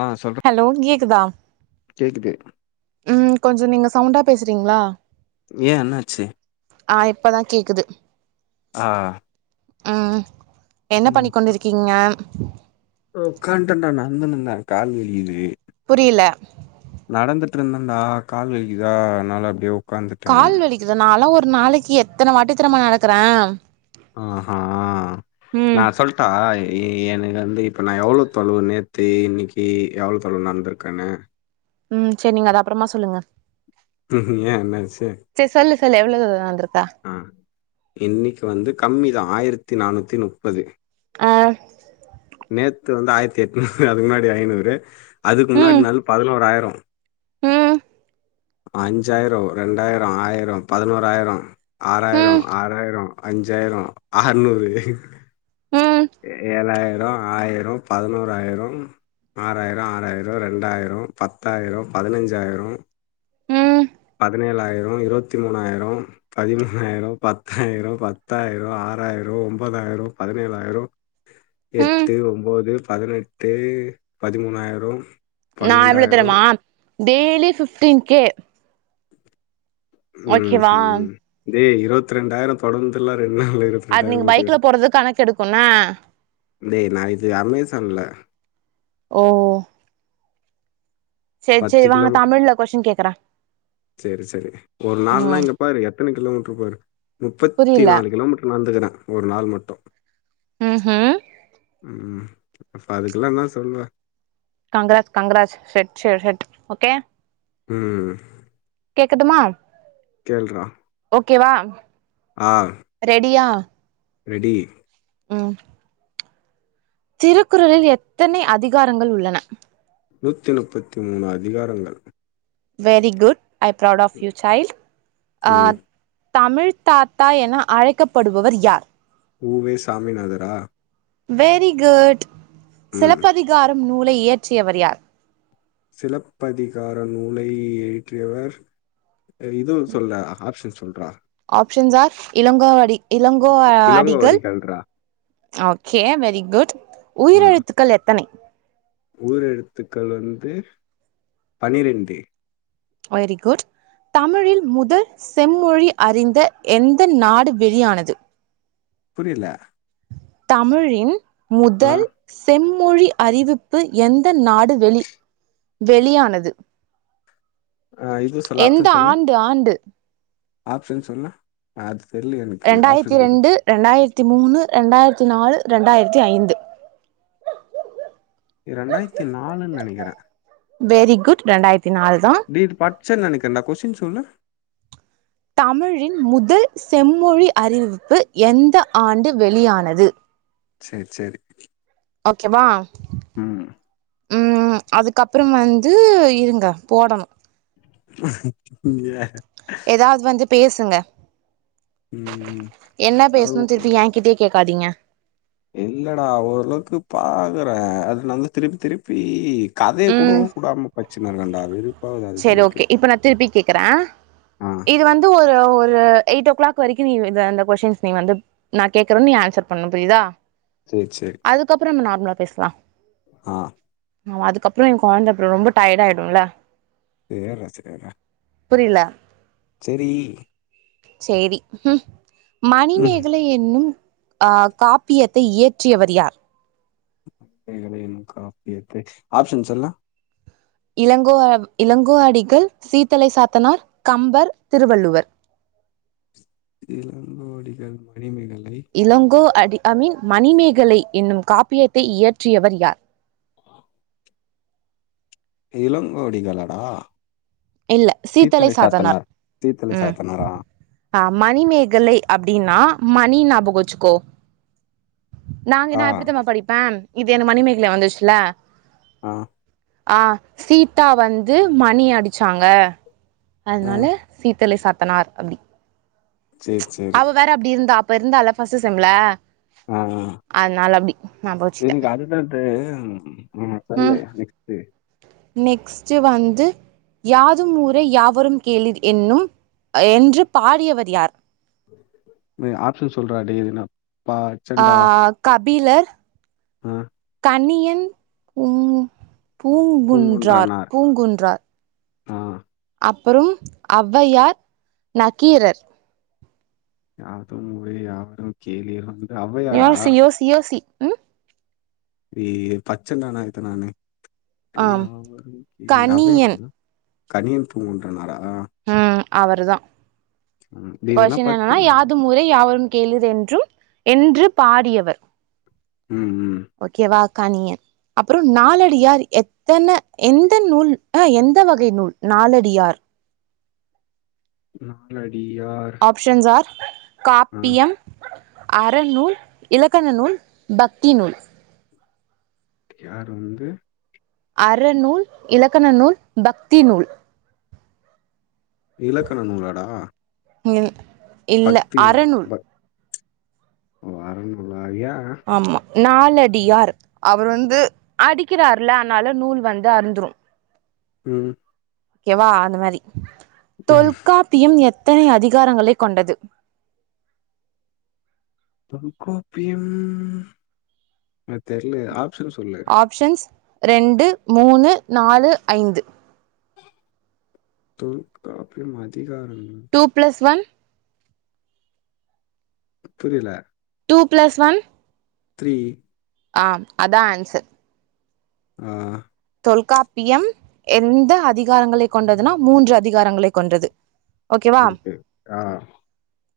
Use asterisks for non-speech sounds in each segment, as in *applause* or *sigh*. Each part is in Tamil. ஆ சொல்ற ஹலோ கேக்குதா கேக்குது ம் கொஞ்சோ நீங்க சவுண்டா பேசுறீங்ளா ஏ என்னாச்சு ஆ இப்பதா கேக்குது ஆ ம் என்ன பண்ணிக் கொண்டிருக்கீங்க ஒக்கான்டு இருந்த நந்துனுந்துனு இருந்த கால் வலிக்குது புரில நடந்துட்டு இருந்தடா கால் வலிக்குதா அனால அப்டியே ஒ கால் வலிக்குதா நாலா ஒரு நாளைக்கி எத்தன வாட்டித் தெரிமா நடக்கற ஆஹா நா சொல் ட்டா ஏ எனக்கு வந்து இப்போ நா எவ்ளோ தொளவு நேத்து இன்னைக்கி எவ்ளோ தொளவு நடந்திருக்கேன்னு ம் செரி நீங்க அது அப்பறமா சொல்லுங்க ம் ம் ஏன் என்ன ஆச்சி செர் சொல்லு சொல்லு எவ்ளோ தூரம் வந்து இருக்க ஆ இன்னைக்கு வந்து கம்மி தா ஆயிரத்தி நானூத்தி முப்பது ஆ நேத்து வந்து ஆயிரத்தி எட்நூறு அதுக்கு முன்னாடி ஐநூறு அதுக்கு முன்னாடி ம் நாள் பதினோருராயிரோ ம் அஞ்சாயிரோ ரெண்டாயிரோ ஆயிரோ பதினோறாயிரோ ஆறாயிரோ ம் ஆறாயிரோ அஞ்சாயிரோ ஆர்நூறு ம் ஏழாயிரோ ஆயிரோ பதினோறாயிரோ ஆறாயிரோ ஆறாயிரோ ரெண்டாயிரோ பத்தாயிரோ பதினஞ்சாயிரோ ம் பதினேழாயிரோ இருபத்தி மூணாயிரோ பதிமூணாயிரோ பத்தாயிரோ பத்தாயிரோ ஆறாயிரோ ஒன்பதாயிரோ பதினேழாயிரோ ம் எட்டு ஒன்பது பதினெட்டு பதிமூனாயிரோ நா எவ்ளோ தெரிமா டெய்லி ஃபிப்ட்டின் கே ம் ஓகேவா ம் டே இருவத்தி ரெண்டாயிரோ தொடர்ந்துல்லா ரெண்டு நாள் இரு அது எட்டாயிரோ நீங்க போட்டுர பைக்ல போறது கணக்கு எடுக்கும்ன டே நா இது அமேசான்ல ஓ சேர் பத்து சேர் வாங்க தமிழ்ல கொஸின் கேக்குற சேர் சேரி ஒரு நாள்ல்லா இங்க பாரு எத்தன கிலோமீட்டரு பாரு முப்பத்தி புரியல நாலு கிலோமீட்டர் நடந்துக்குற ஒரு நாள் மட்டோ ம் ம் ம் அப்ப அதுக்கெல்லா என்ன சொல்லுவ கங்கராஜ் கங்கராஜ் ரெட் சில்ரட் ஓகே ம் ம் கேக்கட்டும்மா கேள்றா ஓகேவா ஆ ரெடியா ரெடி ம் திருக்குறளில் எத்தனை அதிகாரங்கள் உள்ளன நூத்தி முப்பத்தி மூணு அதிகாரங்கள் very good I proud of you child ம் தமிழ் தாத்தா என அழைக்கப்படுபவர் யார் உ வே சாமினாதரா வெரி குட் ம் சிலப்பதிகாரம் நூலை இயற்றியவர் யார் சிலப்பதிகார நூலை இயற்றியவர் எய் இதுவு சொல்டா ஆப்ஷன் சொல்றா ஆப்ஷன்ஸ் ஆர் இலங்கோவடி இலங் கோ அடிகள் இளங்கோவடிகள்றா ஓகே வெரி குட் உயிரெழுத்துக்கள் எத்தனை ஊயிர் எழுத்துக்கள் வந்து பன்னிரெண்டு வெரி குட் தமிழின் முதல் செம்மொழி அறிந்த எந்த நாடு வெளியானது புரியில தமிழின் ஆ முதல் செம்மொழி அறிவிப்பு எந்த நாடு வெளி வெளியானது ஆ இது எந்த ஆண்டு ஆண்டு ஆப்சன் சொன்னா ஆ அத் தெர்லயே எனக்கு ரெண்டாயிரத்தி ஆப்ஷன் சொல்லு ரெண்டு ரெண்டாயிரத்தி மூணு ரெண்டாயிரத்தி நாலு ரெண்டாயிரத்தி ஐந்து இத் ரெண்டாயிரத்தி நாலுன் நெனைக்கறே வெரி குட் ரெண்டாயிரத்தி நால்தா டேய் இது பச்சே நெனைக்கறன்டா கொஸ்டின் சொல்லு தமிழின் முதல் செம்மொழி அறிவிப்பு எந்த ஆண்டு வெளியானது சேர் சேரி ஓகேவா ம் ம் அதுக்கப்றோ வந்து இருங்க போடணு *inaudible* ஏதாவது வந்து பேசுங்க ம் என்ன அது பேஸ்ணுன் ஒ- திருப்பி எங்கிட்டயே கேக்காதீங்க இல்லடா ஓரளவுக்கு பாக்கறே அதுலிருந்து திருப்பி திருப்பி கதைய கூட ம் கூடாம பச்சினுருக்கேன்டா அது சேரி ஓகே இப்ப நா திருப்பி கேக்குறே ஆ இது வந் து ஒரு ஒரு எயிட் ஓ க்ளாக் வரைக்கு நீ வித இந்த கொஷின்ஸ் நீ வந்து நா கேக்கறே நீ ஆன்சர் பண்ணு புரியுதா சேர் சேரி அதுக்கப்றோ நம்ம நார்மலா பேசலா ஆ மா அதுக்கப்றோ ஏ கொழந்த ப்ரோ ரொம்ப டயாயிடுல்ல இதவே ரசிச்சின்றுக்கற புரியில சேரி சேரி உம் ம் மணிமேக லை என்னும் அ காப்பியத்தை இயற்றியவர் யார் மணிமேகலை என்னும் காப்பியத்தை ஆப்ஷன்ஸ் சொல்லு இளங்கோஅவ் இளங்கோ அடிகள் சீத்தலை சாத்தனார் கம்பர் திருவள்ளுவர் இளங்கோஅடிகள் மணிமேகலை இளங்கோ அடி ஐ மீன் மணிமேகலை என்னும் இயற்றியவர் யார் ஆ இளங்கோவடிகளாடா சீத்தலை சாத்தனார் சீத்தலை ம் சாத்தனாரா ஆ மணிமேகலை அப்டின்னா மணி ஞாபகோ வெச்சுக்கோ நாங்க ஆ நா எப்டி தெரிம்மா படிப்பே இது என மணிமேகல வந்துச்சுல ஆ ஆ சீதா வந்து மணி அடிச்சாங்க ஆ அத்னால சீத்தலை சாத்தனார் அப்டி சேரி சேரி அவ வேற அப்டி இருந்தா அப்ப இருந்தால பஸ்ட்டு செம்ல ஆ ஆ அத்னால அப்டி ஞாபோ வச்டே அது என்ன தெர்லையே நெக்ஸ்ட்டு நெக்ஸ்ட்டு வந்து யாதும் ஊரே யாவரும் கேளிர் என்னும் என்று பாடியவர் யார் மெ ஆப்ஷன் சொல்றா டேய் எதுனா பா ஆ கபிலர் ம் கனியன் பூங் பூங்குன்றார் பூங்குன்றார் அ அப்புறும் ஒளவையார் நக்கீரர் யாதும் ஊரே யாவரும் கேளிரும் ய்யாசி யோசி யோசி ம் ஏ பட்ச்னேன்டா நா இத நானு எ ஆம் யாவரும் கேளிர் ஒளவையார் கணியன் தான கனியன் பூங்குன்றனாரா உம் அவரு தா ம் டேய் இதெல்லா கொஸ்ஸின் என்னன்னா பச்சண்டா யாதும் ஊரே யாவரும் கேளிர் என்றும் என்று பாடியவர் ம் ம் ஓகே வா கனியன் அப்புறோ நாலடியார் எத்தன எந்த நூல் அ எந்த வகை நூல் நாலடியார் நாலடியார் ஷன்ஸார் ஆ காப்பியம் அறநூல் இலக்கண நூல் பக்தி நூல் யாரு வந்து அறநூல் இலக்கண நூல் பக்தி நூல் இலக்கண நூலாடா ம் இல்ல அறநூல் ஒ அறநூலா ஏ ஆமா நாலடியார் அவர் வந்து அடிக்கிறார்ல அத்னால நூல் வந்து அறுந்துரு ம் ஓகே வா அந்த மாரி ம் தொல்காப்பியம் எத்தனை அதிகாரங்களை கொண்டது தொல்காப்பியம் நூற் தெர்லயே ஆப்ஷன் சொல்லு ஆப்ஷன்ஸ் ரெண்டு மூணு நாலு ஐந்து தொல் காப்பியம் அதிகாரம் டூ ப்ளஸ் ஒன் புரியல டூ ப்ளஸ் ஒன் த்ரீ ஆ அதா ஆன்சர் ஆ தொல்காப்பியம் எந்த அதிகாரங்களை கொண்டதுன்னா மூன்று அதிகாரங்களை கொண்டது. ஓகே வா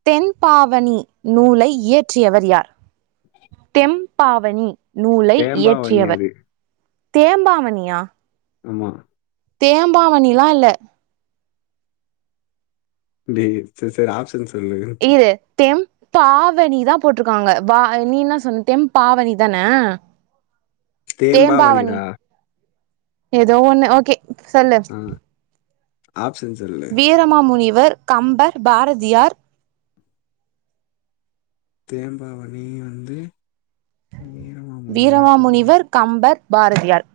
தென்பாவணி நூலை இயற்றியவர் யார் ம்பாவனி நூலை தேம்பாவணி இயற்றியவர் அது தேம்பாவனியா உம் தேம்பாவனில்லா இல்ல ப்ளீஸ் செரி செரி ஆப்ஷன் சொல்லு கு தெம் பாவனி தா போட்ருக்காங்க வா நீ இன்னா சொன்ன தென்பாவனி தான தேம்பாவனி தேம்பாவணிடா ஏதோ ஒண்ணு ஓகே சொல்லு உம் ஆப்ஷன் சொல்லு வீரமாமுனிவர் கம்பர் பாரதியார் தேம்பாவனி வந்து வீரமாமுனிவர் இருக்காங்க வீரமாமுனிவர் கம்பர் பாரதியார்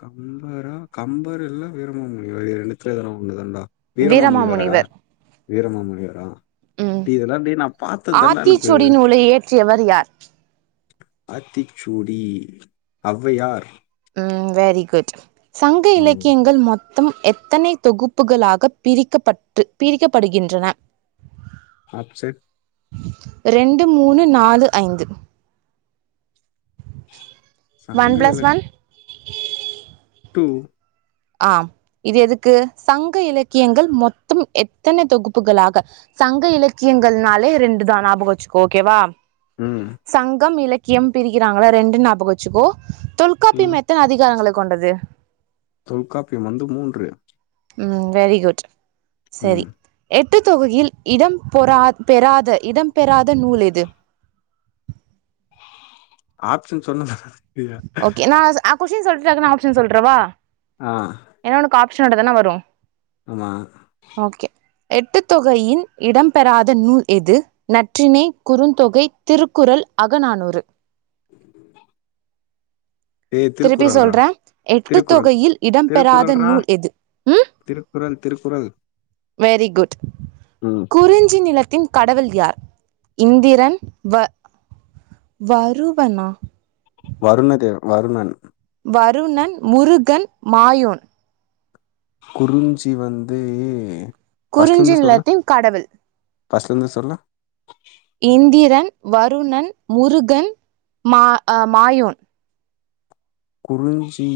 கம்பரா கம்பர் இல்ல வீரமாமுனிவர் இது ரெண்டுத்துல எதனா ஒண்ணு தாண்டா வீரமாமுணி வரடா வீரமாமுனிவர் வீரமாமுணி வரா ம் டேய் இதெல்லா டேய் நா பாத்ததுதான்டாஇருக்கு ஆத்திச்சூடி நூலை இயற்றியவர் யார் ஆத்திச்சூடி ஔவையார் உம் வெரி குட் சங்க ம் இலக்கியங்கள் மொத் த்தம் எத்தனை தொகுப்புகளாக பிரிக்கப்பட்டு பிரிக்கப்படுகின்றன ஆப்சன் ரெண்டு மூணு நாலு ஐந்து ஒன் சங்க இல பிளஸ் ஒன் டூ ஆ இது எதுக்கு சங்க இலக்கியங்கள் மொத்தம் எத்தன தொகுப்புகளாக சங்க இலக்கியங்கள்னாலே ரெண்டு தா ஞாபகோ வச்சுக்கோ ஓகேவா உம் சங்கம் இலக்கியம் பிரிக்கிறாங்களா ரெண்டுன் ஞாபகம் வச்சுக்கோ தொல் ம் தொல்காப்பியம் எத்தன அதிகாரங்களை கொண்டது தொல்காப்பியம் வந்து மூன்று உம் வெரி குட் சரி ம் எட்டு தொகுயில் இடம் பொறா பெறாத இடம் பெறாத நூல் எது ஆப்சன் சொல்லுங்க ஓகே நா அ கொஷின் சொல்ட்டு டக்னு ஆப்ஷன் சொல்றவா ஆ ஏன்னா உனக்கு அப்சன் ஓடத்தான வரும் ஆமா ஓகே எட்டு தொகையின் இடம் பெறாத நூல் எது நற்றினை குறுந்தொகை திருக்குறள் அகநானூறு *inaudible* டேய் திருப்பி திருக்குறள்றா சொல்றே எட்டு திருக்குறள் தொகையில் இடம் பெறாத திருக்குறள்றா நூல் எது திருக்குறள் திருக்குறள் வெரி குட் ம் குறிஞ்சி நிலத்தின் கடவுள் யார் இந்திரன் வ வருவனா வருண்ண தே வருணண் வருணன் முருகன் மாயூன் குறிஞ்சி வந்து ஃபர்ஸ்ட்ல குறிஞ்சி இருந்து சொல்லு நிலத்தின் கடவுள் ஃபர்ஸ்ட்ல இருந்து சொல்லு இந்திரன் வருணன் முருகன் மா மாயோன் குறிஞ்சி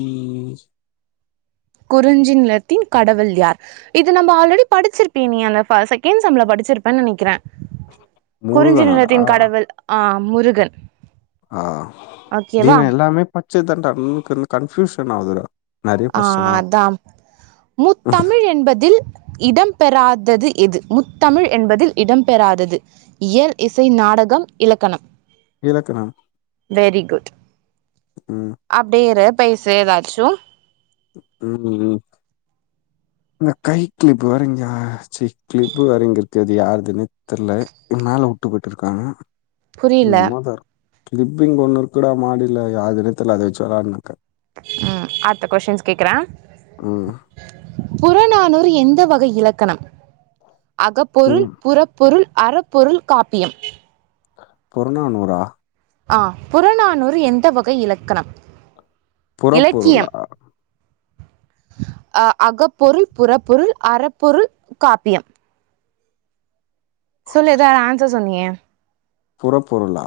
குறிஞ்சி நிலத்தின் கடவுள் யார் இது நம்ம ஆல்ரெடி படிச்சிருப்பே நீ அந்த ஃப செகண்ட் செம்ல படிச்சிருப்பேனு நெனக்கிறேன் குறிச்சி நிலத்தின் முருகனாடா கடவுள் ஆ முருகன் ஆ ஓகேவா தீமே எல்லாமே பச்சதுதான்டா ம் கரும கன்பியூஷன் ஆகுதுட ஆ அதான் முத்தமிழ் என்பதில் இடம் இடம் பெறாதது எது முத்தமிழ் என்பதில் இடம் பெறாதது இயல் இசை நாடகம் இலக்கணம் இலக்கணம் வெரி குட் ம் அப்டியே இரு பேசு ஏதாச்சும் ம் ம் இந்த கை கிளிப்பு வேற இங்க சீ கிளிப்பு வேற இங்க இருக்குது யாருதுன்னு தெரியல என் மேல உட்டு போயிட்டு இருக்காங்க புரியல நம்மதார் கிளிப்பு இங்க ஒன்னு இருக்குல்ல மடில யாருதுனே தெர்ல அதா வெச்சி விளாடினு இருக்க ம் அடுத்த கொஸ்டின்ஸ் கேக்குறேன் ம் புறநானூறு எந்த வகை இலக்கணம் அகப்பொருள் ம் புறப் பொருள் அறப்பொருள் காப்பியம் புறநானுறா ஆ புறநானூறு எந்த வகை இலக்கணம் புறப்பொருளா இலக்கியம் ஆ அகப்பொருள் புறப்பொருள் அறப்பொருள் காப்பியம் சொல்லு எதோ ஆ ஆன்சர் சொன்னீயே புறப்பொருளா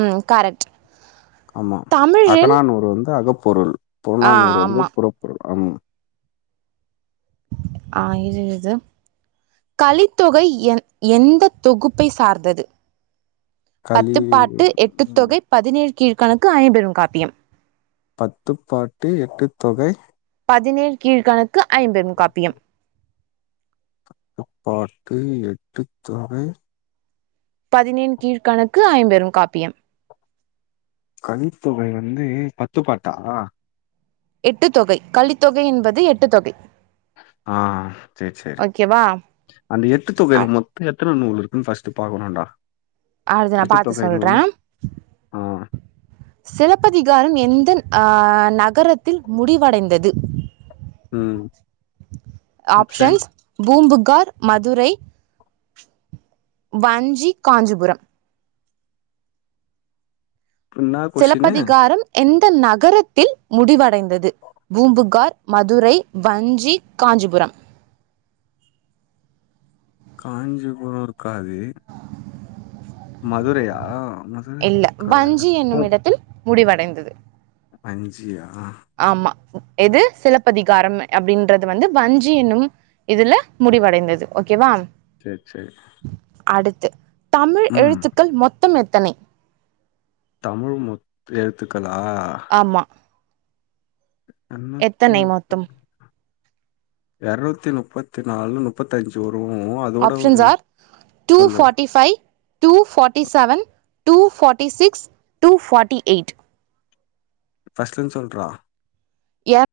ம் கரெக்ட் ஆமா தமிழின் அகநானூறு வந்து அகப்பொருள் ஆ புறனானூறு வந்து ஆமா புறப்பொருள் ஆமா ஆ இது இது களித்தொகை எந் எந்த தொகுப்பை சார்ந்தது களி பத்துபாட்டு ம் எட்டுதொகை பதினேழு கீழ்கணக்கு ஐம்பெறும் காப்பியம் பத்துப்பாட்டு எட்டுத்தொகை பதினேழு கீழ்கணக்கு ஐம்பெரும் காப்பியம் த்துப்பாட்டு எட்டுத்தொகை பதினேழு கீழ்கணக்கு ஐம்பெரும் காப்பியம் கழித்தொகை வந்து பத்து பாட்டா எட்டு தொகை களித்தொகை என்பது எட்டு தொகை ஆ சேரி சேரி ஓகேவா அந்த எட்டு தொகைல அ- மொத்த எத்தன நூல் இருக்குன்னு ஃபர்ஸ்ட் பாக்கணும்டா அத எட்டு பாத்து தொகை நூலு சொல்றேன் ஆ சிலப்பதிகாரம் எந்த ஆ நகரத்தில் முடிவடைந்தது ம் ஆப்ஷன் ஆப்ஷன்ஸ் பூம்புகார் மதுரை வஞ்சி காஞ்சிபுரம் என்னா கொஸ்டினு சிலப்பதிகாரம் எந்த நகரத்தில் முடிவடைந்தது பூம்புகார் மதுரை வஞ்சி காஞ்சிபுரம் காஞ்சிபுரம் இருக்காது மதுரையா மதுரை இல்ல இருக்காதுடா வஞ்சி என்னும் இடத்தில் முடிவடைந்தது வஞ்சியா ஆமா எது சிலப்பதிகாரம் அப்படின்றது வந்து வஞ்சி எனும் இதுல முடிவடைந்தது ஓகேவா சேர் சேர் அடுத்து தமிழ் எழுத்துக்கள் மொத்தம் எத்தனை தமிழ் முத் எழுத்துக்களா ஆமா எண்ணூத்தி எத்தனை மொத்தம்? முப்பத்தி எரநூத்தி முப்பத்தி நாலு நுப் முப்பத்தஞ்சு வரும் அதோட ஒரு சொல்லு five two forty seven two forty six two forty eight ஃபஸ்ட்லேந்து சொல்றா யாப்